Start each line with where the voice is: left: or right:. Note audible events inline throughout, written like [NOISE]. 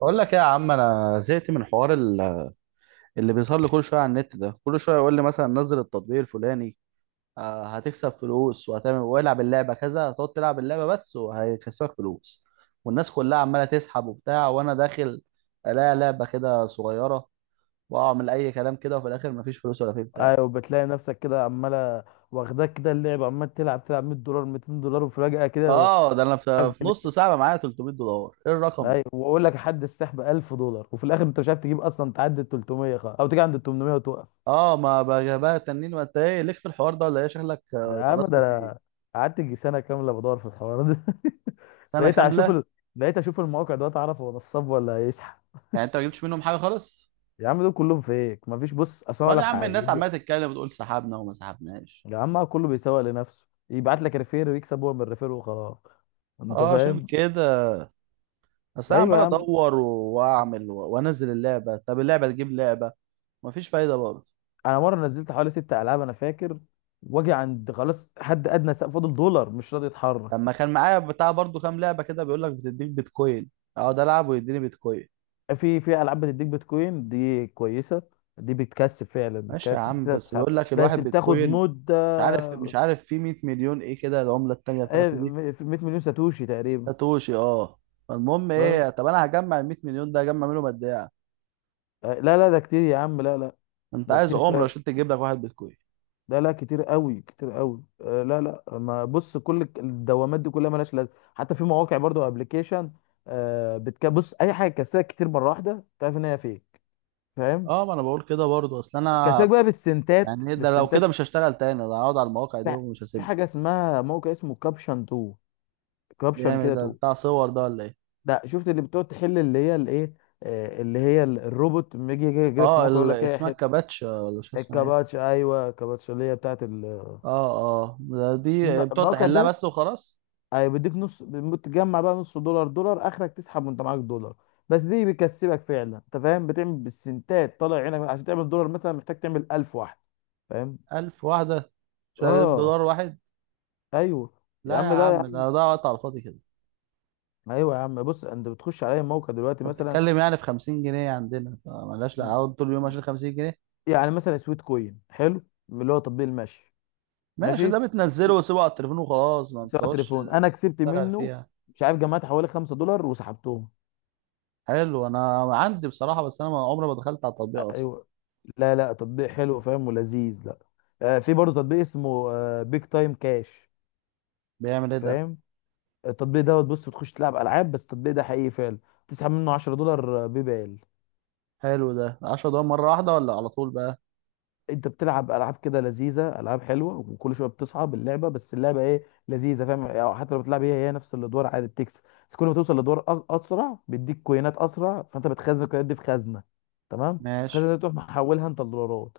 right: بقول لك ايه يا عم، انا زهقت من اللي بيظهر لي كل شويه على النت ده. كل شويه يقول لي مثلا نزل التطبيق الفلاني. هتكسب فلوس وهتعمل والعب اللعبه كذا، هتقعد تلعب اللعبه بس وهيكسبك فلوس، والناس كلها عماله تسحب وبتاع، وانا داخل الاقي لعبه كده صغيره واعمل اي كلام كده، وفي الاخر مفيش فلوس ولا في بتاع.
left: ايوه، بتلاقي نفسك كده عماله، واخداك كده اللعب، عمال تلعب تلعب $100 $200 وفجأة كده.
right: اه ده انا في نص ساعه بقى معايا 300 دولار، ايه الرقم ده؟
left: ايوه، واقول لك حد السحب $1000، وفي الاخر انت مش عارف تجيب اصلا تعدي ال 300 او تيجي عند ال 800 وتقف.
right: اه ما بقى تنين. وانت ايه ليك في الحوار ده؟ ولا ايه شكلك؟
left: يا عم ده
right: اتقرصت
left: انا
right: فيه؟
left: قعدت يجي سنه كامله بدور في الحوار ده. [LAUGHS]
right: سنه
left: بقيت
right: كامله؟
left: اشوف ال... بقيت اشوف المواقع دلوقتي اعرف هو نصاب ولا هيسحب.
right: يعني انت ما جبتش منهم حاجه خالص؟
left: يا عم دول كلهم فيك، مفيش. بص، اصل أنا
right: امال
left: اقول
right: يا
left: لك
right: عم الناس
left: حاجه.
right: عماله تتكلم وتقول سحبنا وما سحبناش؟
left: يا عم، كله بيسوق لنفسه، يبعت لك ريفير ويكسب هو من الريفير وخلاص. انت
right: اه، عشان
left: فاهم؟
right: كده. اصل انا
left: ايوه
right: عمال
left: يا عم.
right: ادور واعمل وانزل اللعبه، طب اللعبه تجيب لعبه مفيش فايده برضه.
left: انا مره نزلت حوالي ست العاب انا فاكر. واجي عند خلاص حد ادنى سقف فاضل دولار مش راضي يتحرك.
right: لما كان معايا بتاع برضه كام لعبه كده، بيقول لك بتديك بيتكوين، اقعد العب ويديني بيتكوين.
left: في العاب بتديك بيتكوين دي كويسه، دي بتكسب فعلا،
right: ماشي يا
left: بتكسب،
right: عم،
left: بتقدر
right: بس
left: تسحب،
right: بيقول لك
left: بس
right: الواحد
left: بتاخد
right: بيتكوين؟
left: مده.
right: مش عارف في 100 مليون ايه كده، العمله التانيه بتاعته دي؟
left: في 100 مليون ساتوشي تقريبا.
right: ساتوشي، اه. فالمهم
left: اه.
right: ايه؟ طب انا هجمع ال 100 مليون ده، هجمع منهم قد ايه؟
left: لا لا ده كتير يا عم، لا لا.
right: انت
left: ده
right: عايز
left: كتير
right: عمره
left: فعلا.
right: عشان تجيب لك واحد بيتكوين.
left: لا لا كتير قوي كتير قوي. لا لا. ما بص، كل الدوامات دي كلها مالهاش لازمه، حتى في مواقع برضو ابلكيشن. بتبص اي حاجه تكسبك كتير مره واحده تعرف ان هي فيك. فاهم؟
right: اه، ما انا بقول كده برضه، اصل انا
left: كسبك بقى بالسنتات
right: يعني ايه ده؟ لو كده
left: بالسنتات.
right: مش هشتغل تاني، ده هقعد على المواقع دي
left: في
right: ومش
left: في
right: هسيبها.
left: حاجه اسمها، موقع اسمه كابشن 2، كابشن
right: بيعمل ايه
left: كده
right: ده؟
left: 2.
right: بتاع صور ده ولا ايه؟
left: ده شفت اللي بتقعد تحل، اللي هي الايه؟ اللي هي الروبوت لما يجي لك في
right: اه،
left: موقع يقول لك ايه،
right: اسمها
left: حل.
right: كباتش ولا شو اسمها ايه؟
left: الكباتش، ايوه الكباتش اللي هي بتاعت
right: اه. اه ده، دي بتقعد
left: الموقع
right: تحلها
left: ده.
right: بس وخلاص؟
left: ايوه بيديك نص، بتجمع بقى نص دولار، دولار اخرك تسحب وانت معاك دولار. بس دي بيكسبك فعلا، انت فاهم، بتعمل بالسنتات طالع عينك عشان تعمل دولار، مثلا محتاج تعمل 1000 واحده. فاهم؟
right: ألف واحدة شغالين
left: اه.
right: بدولار واحد؟
left: ايوه يا
right: لا يا
left: عم ده.
right: عم، ده وقت على الفاضي كده.
left: ايوه يا عم، بص، انت بتخش على اي موقع دلوقتي
right: انت
left: مثلا.
right: بتتكلم يعني في 50 جنيه عندنا، فمالهاش، لا
left: م-
right: اقعد طول اليوم عشان 50 جنيه.
left: يعني مثلا سويت كوين حلو، اللي هو تطبيق المشي.
right: ماشي، ده
left: ماشي،
right: بتنزله وسيبه على التليفون وخلاص، ما
left: سواء
right: بتقعدش
left: تليفون. انا كسبت
right: تشتغل
left: منه،
right: فيها.
left: مش عارف، جمعت حوالي $5 وسحبتهم.
right: حلو، انا عندي بصراحة، بس انا عمري ما دخلت على التطبيق اصلا.
left: ايوه. لا لا تطبيق حلو فاهم ولذيذ، لا. في برضه تطبيق اسمه بيج تايم كاش.
right: بيعمل ايه ده؟
left: فاهم؟ التطبيق دوت، بص بتخش تلعب العاب بس التطبيق ده حقيقي فعلا، تسحب منه $10 بيبال.
right: حلو ده، 10 دقايق مرة واحدة ولا على طول بقى؟
left: انت بتلعب العاب كده لذيذه، العاب حلوه، وكل شويه بتصعب اللعبه، بس اللعبه ايه، لذيذه، فاهم يعني، حتى لو بتلعب هي هي نفس الادوار عادي بتكسب، بس كل ما توصل لدور اسرع بيديك كوينات اسرع، فانت بتخزن الكوينات دي في خزنه. تمام.
right: ماشي.
left: الخزنه دي تروح محولها انت لدولارات.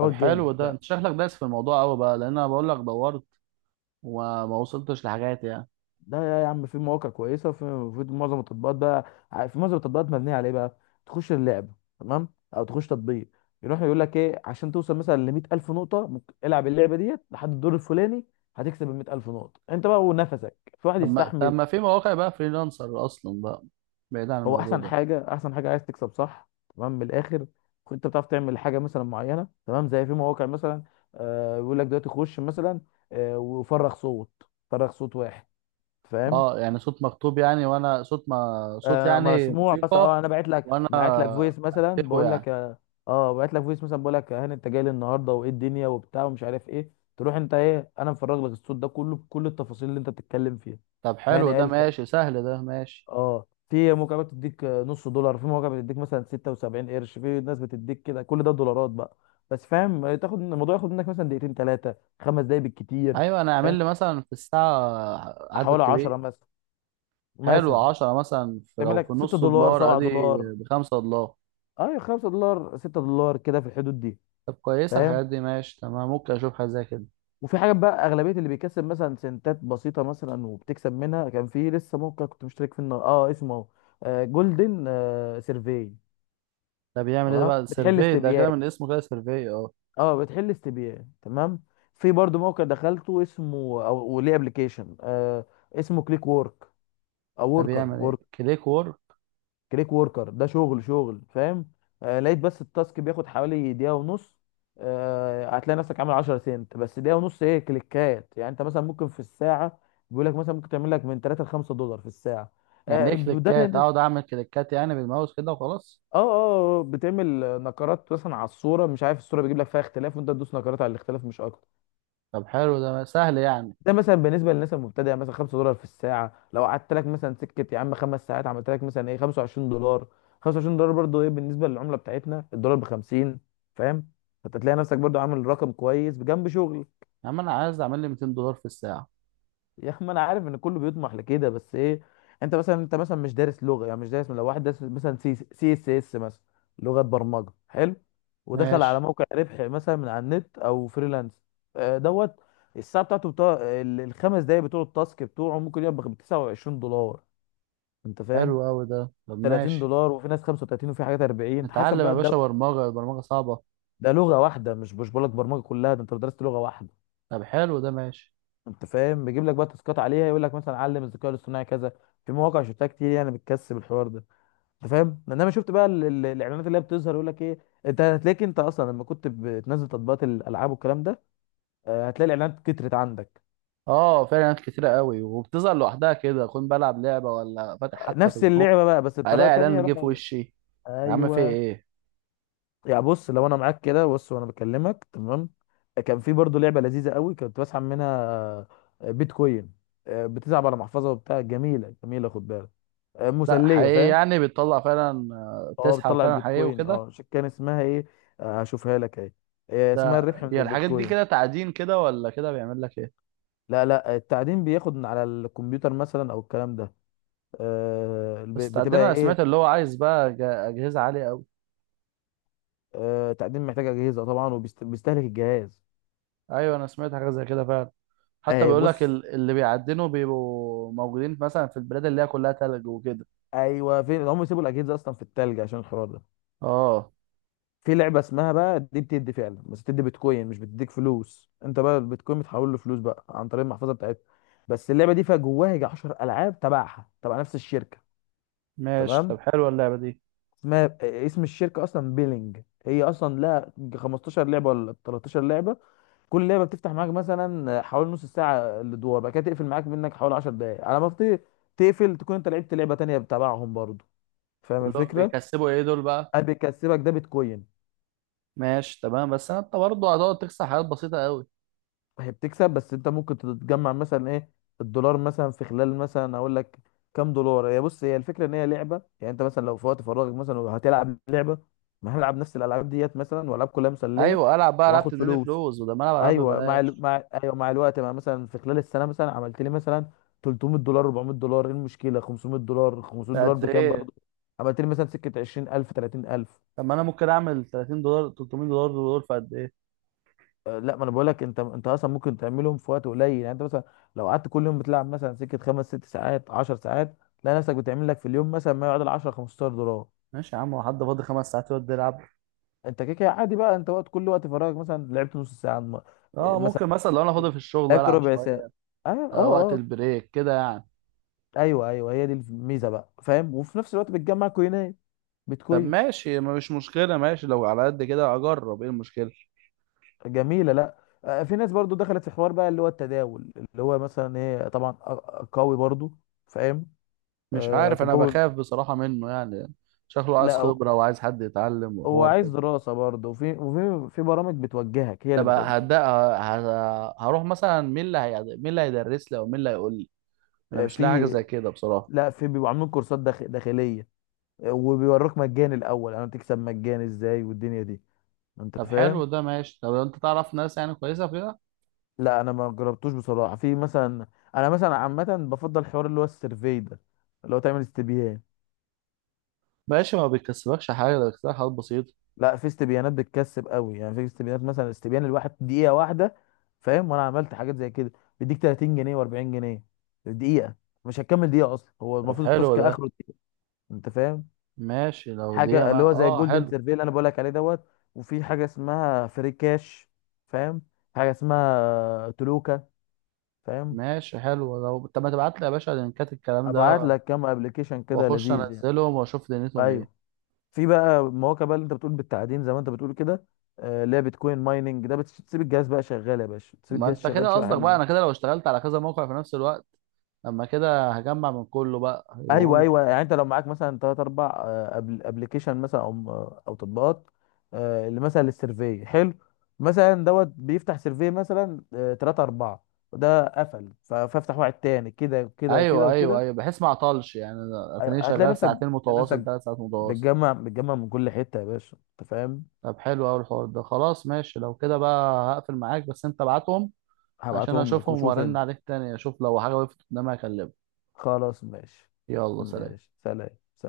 right: طب
left: جامد،
right: حلو ده،
left: لا.
right: انت شكلك دايس في الموضوع قوي بقى، لان انا بقول لك دورت وما وصلتش لحاجات يعني.
left: ده يا عم في مواقع كويسه، وفي، في معظم التطبيقات بقى، في معظم التطبيقات مبنيه على ايه بقى؟ تخش اللعبه، تمام، او تخش تطبيق، يروح يقول لك ايه، عشان توصل مثلا ل 100,000 نقطه ممكن العب اللعبه ديت لحد الدور الفلاني، هتكسب ال 100,000 نقطه انت بقى، ونفسك في واحد
right: طب ما، طب
left: يستحمل.
right: ما في مواقع بقى فريلانسر اصلا بقى، بعيد عن
left: هو
right: الموضوع
left: احسن
right: ده.
left: حاجه، احسن حاجه عايز تكسب صح، تمام، من الاخر. انت بتعرف تعمل حاجه مثلا معينه، تمام، زي في مواقع مثلا بيقول لك دلوقتي خش مثلا وفرغ صوت، فرغ صوت واحد. فاهم؟
right: اه يعني صوت مكتوب يعني؟ وانا صوت، ما صوت يعني
left: مسموع، بس
right: موسيقى،
left: انا بعت لك
right: وانا
left: بعت لك فويس مثلا
right: اكتبه
left: بقول
right: يعني؟
left: لك اه، بعت لك فويس مثلا بقول لك، هاني انت جاي لي النهارده وايه الدنيا وبتاع ومش عارف ايه، تروح انت ايه، انا مفرغ لك الصوت ده كله بكل التفاصيل اللي انت بتتكلم فيها.
right: طب حلو
left: هاني
right: ده،
left: قال كده.
right: ماشي سهل ده، ماشي.
left: اه، في موقع بتديك نص دولار، في موقع بتديك مثلا 76 قرش، في ناس بتديك كده، كل ده دولارات بقى. بس فاهم، تاخد الموضوع، ياخد منك مثلا دقيقتين ثلاثه، 5 دقايق بالكتير.
right: ايوه، انا اعمل
left: فاهم؟
right: لي مثلا في الساعة عدد
left: حوالي
right: كبير،
left: 10 مثلا.
right: حلو
left: مثلا
right: 10 مثلا، في
left: تعمل
right: لو في
left: لك 6
right: نص
left: دولار
right: دولار
left: 7
right: ادي
left: دولار
right: بخمسة دولار.
left: اه، $5 $6 كده في الحدود دي.
right: طب كويسة
left: فاهم؟
right: الحاجات دي، ماشي تمام، ممكن أشوف حاجة زي كده.
left: وفي حاجات بقى، اغلبيه اللي بيكسب مثلا سنتات بسيطه مثلا وبتكسب منها، كان في لسه موقع كنت مشترك فيه اسمه اهو، جولدن سيرفي.
right: ده بيعمل إيه ده
left: تمام،
right: بقى؟
left: بتحل
right: سيرفي ده
left: استبيان.
right: كده من اسمه، كده سيرفي، أه.
left: اه بتحل استبيان، تمام. في برضو موقع دخلته اسمه، او وليه ابلكيشن، اسمه كليك وورك، او
right: ده
left: وركر.
right: بيعمل إيه كليك وورك؟
left: كليك وركر ده شغل شغل فاهم؟ لقيت بس التاسك بياخد حوالي دقيقة ونص. هتلاقي نفسك عامل 10 سنت بس، دقيقة ونص ايه كليكات. يعني انت مثلا ممكن في الساعة، بيقول لك مثلا ممكن تعمل لك من 3 ل $5 في الساعة.
right: يعني
left: آه
right: إيه
left: ده
right: كليكات؟
left: لأن-
right: أقعد أعمل كليكات يعني بالماوس كده وخلاص؟
left: اه اه آه، بتعمل نقرات مثلا على الصورة، مش عارف، الصورة بيجيب لك فيها اختلاف وانت تدوس نقرات على الاختلاف، مش اكتر.
right: طب حلو ده، سهل يعني.
left: ده مثلا بالنسبه للناس المبتدئه، يعني مثلا $5 في الساعه، لو قعدت لك مثلا سكه يا عم 5 ساعات عملت لك مثلا ايه، $25. $25 برضو ايه بالنسبه للعمله بتاعتنا، الدولار ب 50. فاهم؟ فانت تلاقي نفسك برضو عامل رقم كويس بجنب شغل.
right: يا عم أنا عايز أعمل لي 200 دولار في الساعة.
left: يا اخي ما انا عارف ان كله بيطمح لكده، بس ايه، انت مثلا مش دارس لغه، يعني مش دارس. لو واحد دارس مثلا سي اس اس مثلا، لغه برمجه، حلو ودخل
right: ماشي،
left: على موقع ربح مثلا من على النت او فريلانس، دوت الساعه بتاعته، بتاع الخمس دقايق بتوع التاسك بتوعه ممكن يبقى ب $29. انت فاهم؟
right: حلو أوي ده، طب
left: 30
right: ماشي.
left: دولار وفي ناس 35، وفي حاجات 40، حسب
right: نتعلم يا
left: بقى ده.
right: باشا برمجة؟ البرمجة صعبة.
left: ده لغه واحده، مش بقول لك برمجه كلها، ده انت لو درست لغه واحده.
right: طب حلو ده، ماشي.
left: انت فاهم، بيجيب لك بقى تاسكات عليها، يقول لك مثلا علم الذكاء الاصطناعي كذا. في مواقع شفتها كتير يعني بتكسب الحوار ده. انت فاهم، انما شفت بقى الاعلانات اللي هي بتظهر يقول لك ايه؟ انت هتلاقيك انت اصلا لما كنت بتنزل تطبيقات الالعاب والكلام ده هتلاقي الاعلانات كترت عندك.
right: أه فعلا، ناس كتيرة أوي وبتظهر لوحدها كده، أكون بلعب لعبة ولا فاتح حتى
left: نفس
right: فيسبوك
left: اللعبه بقى بس
right: ألاقي
left: بطريقه تانيه،
right: إعلان جه
left: رحنا
right: في
left: قال لك.
right: وشي، يا عم في
left: ايوه.
right: إيه؟
left: يعني بص لو انا معاك كده، بص وانا بكلمك تمام، كان في برضه لعبه لذيذه قوي كنت بسحب منها، بيتكوين. بتلعب على محفظه وبتاع، جميله جميله، خد بالك،
right: لا
left: مسليه،
right: حقيقي
left: فاهم؟
right: يعني، بتطلع فعلا؟
left: اه،
right: تسحب
left: بتطلع
right: فعلا حقيقي
left: البيتكوين.
right: وكده؟
left: كان اسمها ايه؟ هشوفها لك اهي. اسمها
right: ده
left: الربح من
right: هي الحاجات دي
left: البيتكوين.
right: كده تعدين كده ولا كده؟ بيعمل لك ايه؟
left: لا لا، التعدين بياخد من على الكمبيوتر مثلا، او الكلام ده.
right: بس تعدين،
left: بتبقى
right: انا
left: ايه.
right: سمعت اللي هو عايز بقى اجهزه عاليه قوي.
left: تعدين محتاج اجهزه طبعا، وبيستهلك الجهاز.
right: ايوه انا سمعت حاجه زي كده فعلا، حتى
left: اهي
right: بيقول لك
left: بص.
right: اللي بيعدنوا بيبقوا موجودين مثلا في البلاد اللي هي كلها تلج وكده.
left: ايوه فين هم يسيبوا الاجهزه اصلا في التلج عشان الحوار ده.
right: اه.
left: في لعبه اسمها بقى، دي بتدي فعلا، بس بتدي بيتكوين، مش بتديك فلوس، انت بقى البيتكوين بتحول له فلوس بقى عن طريق المحفظه بتاعتها. بس اللعبه دي فيها جواها يجي 10 العاب تبعها، تبع نفس الشركه.
right: ماشي طب
left: تمام.
right: حلوه اللعبه دي.
left: ما اسم الشركه اصلا بيلينج، هي اصلا لها 15 لعبه ولا 13 لعبه. كل لعبه بتفتح معاك مثلا حوالي نص ساعه الادوار، بعد كده تقفل معاك منك حوالي 10 دقائق على ما تقفل، تكون انت لعبت لعبه تانية بتابعهم برضو. فاهم
right: كلهم
left: الفكره؟
right: بيكسبوا ايه دول بقى؟
left: بيكسبك ده بيتكوين.
right: ماشي تمام، بس انت برضه هتقعد تكسب حاجات بسيطه قوي.
left: هي بتكسب، بس انت ممكن تتجمع مثلا ايه، الدولار مثلا في خلال مثلا، اقول لك كام دولار. هي بص، هي الفكره ان هي لعبه، يعني انت مثلا لو في وقت فراغك مثلا هتلعب لعبه، ما هنلعب نفس الالعاب ديت مثلا، والعاب كلها مسليه،
right: ايوه العب بقى، العب
left: وهاخد
right: تديني
left: فلوس.
right: فلوس، وده ما العب، العب
left: ايوه،
right: ببلاش.
left: مع، ايوه، مع الوقت، مع مثلا في خلال السنه مثلا عملت لي مثلا $300 $400، ايه المشكله؟ $500 $500
right: قد
left: بكام
right: ايه؟
left: برضه. عملت لي مثلا سكه 20,000 30,000.
right: طب ما انا ممكن اعمل 30 دولار، 300 دولار دول في قد ايه؟
left: لا، ما انا بقول لك، انت اصلا ممكن تعملهم في وقت قليل. يعني انت مثلا لو قعدت كل يوم بتلعب مثلا سكه خمس ست ساعات 10 ساعات، تلاقي نفسك بتعمل لك في اليوم مثلا ما يعادل 10 $15.
right: ماشي يا عم، هو حد فاضي خمس ساعات يقعد يلعب؟
left: انت كده كده عادي بقى، انت كل وقت فراغك مثلا لعبت نص ساعه
right: اه
left: مثلا
right: ممكن، مثلا لو انا فاضي في الشغل
left: لعبت
right: العب
left: ربع ساعه.
right: شويه.
left: ايوه اه
right: آه وقت
left: اه.
right: البريك كده يعني.
left: ايوه ايوه، هي دي الميزه بقى، فاهم، وفي نفس الوقت بتجمع كوينات،
right: طب
left: بتكوين.
right: ماشي، ما مش مشكله، ماشي لو على قد كده اجرب، ايه المشكله؟
left: جميله، لا. في ناس برضو دخلت في حوار بقى، اللي هو التداول، اللي هو مثلا ايه، طبعا قوي برضو. فاهم.
right: مش عارف، انا
left: تداول.
right: بخاف بصراحه منه يعني. شكله عايز
left: لا، هو،
right: خبره وعايز حد يتعلم
left: هو
right: وحوار
left: عايز
right: كده.
left: دراسه برضو، وفي برامج بتوجهك، هي اللي
right: طب
left: بتوجهك.
right: هبدا، هروح مثلا مين اللي هي، مين اللي هيدرس لي او مين اللي هيقول لي؟ انا
left: آه،
right: مش لاقي حاجه
left: في
right: زي كده بصراحه.
left: لا، في بيبقوا عاملين كورسات داخليه. وبيوروك مجاني الاول، يعني تكسب مجاني ازاي والدنيا دي. انت
right: طب حلو
left: فاهم؟
right: ده، ماشي. طب انت تعرف ناس يعني كويسه فيها؟
left: لا انا ما جربتوش بصراحه، في مثلا، انا مثلا عامه بفضل حوار اللي هو السيرفي ده، اللي هو تعمل استبيان.
right: ماشي، ما بيكسبكش حاجة ده، بيكسبك حاجات بسيطة.
left: لا، في استبيانات بتكسب قوي، يعني في استبيانات مثلا استبيان الواحد دقيقه واحده، فاهم؟ وانا عملت حاجات زي كده، بيديك 30 جنيه و40 جنيه، دقيقه. مش هتكمل دقيقه اصلا، هو
right: طب
left: المفروض
right: حلو
left: التاسك
right: ده،
left: اخره دقيقه. انت فاهم؟
right: ماشي لو دي،
left: حاجه
right: ما
left: اللي هو زي
right: اه
left: الجولدن
right: حلو.
left: سيرفي اللي انا بقول لك عليه دوت، وفي حاجه اسمها فري كاش، فاهم؟ حاجه اسمها تلوكا، فاهم؟
right: ماشي حلو، لو طب ما تبعت لي يا باشا لينكات الكلام
left: ابعت
right: ده،
left: لك كام ابلكيشن كده
right: واخش
left: لذيذ يعني.
right: انزلهم واشوف دنيتهم ايه.
left: ايوه. في بقى مواقع بقى اللي انت بتقول بالتعدين، زي ما انت بتقول كده، اللي هي بيتكوين مايننج، ده بتسيب الجهاز بقى شغال يا باشا، تسيب
right: ما
left: الجهاز
right: انت
left: شغال
right: كده
left: شويه،
right: قصدك بقى
left: حلوين.
right: انا كده لو اشتغلت على كذا موقع في نفس الوقت، لما كده هجمع من كله بقى يبقى
left: ايوه
right: مبلغ.
left: ايوه، يعني انت لو معاك مثلا ثلاث اربع ابلكيشن مثلا، او تطبيقات، اللي مثلا للسيرفي حلو، مثلا دوت بيفتح سيرفي مثلا ثلاثة أربعة، وده قفل فافتح واحد تاني كده وكده وكده
right: ايوه ايوه
left: وكده.
right: ايوه، بحيث ما اعطلش يعني، أنا اتنين
left: أيوة، هتلاقي
right: شغال
left: نفسك
right: ساعتين
left: هتلاقي
right: متواصل،
left: نفسك
right: ثلاث ساعات متواصل.
left: بتجمع من كل حتة يا باشا، انت فاهم.
right: طب حلو قوي الحوار ده، خلاص ماشي، لو كده بقى هقفل معاك، بس انت ابعتهم عشان
left: هبعتهم لك
right: اشوفهم،
left: وشوف
right: وارن
left: انت.
right: عليك تاني اشوف لو حاجه وقفت قدامي اكلمك.
left: خلاص ماشي.
right: يلا سلام.
left: ماشي سلام.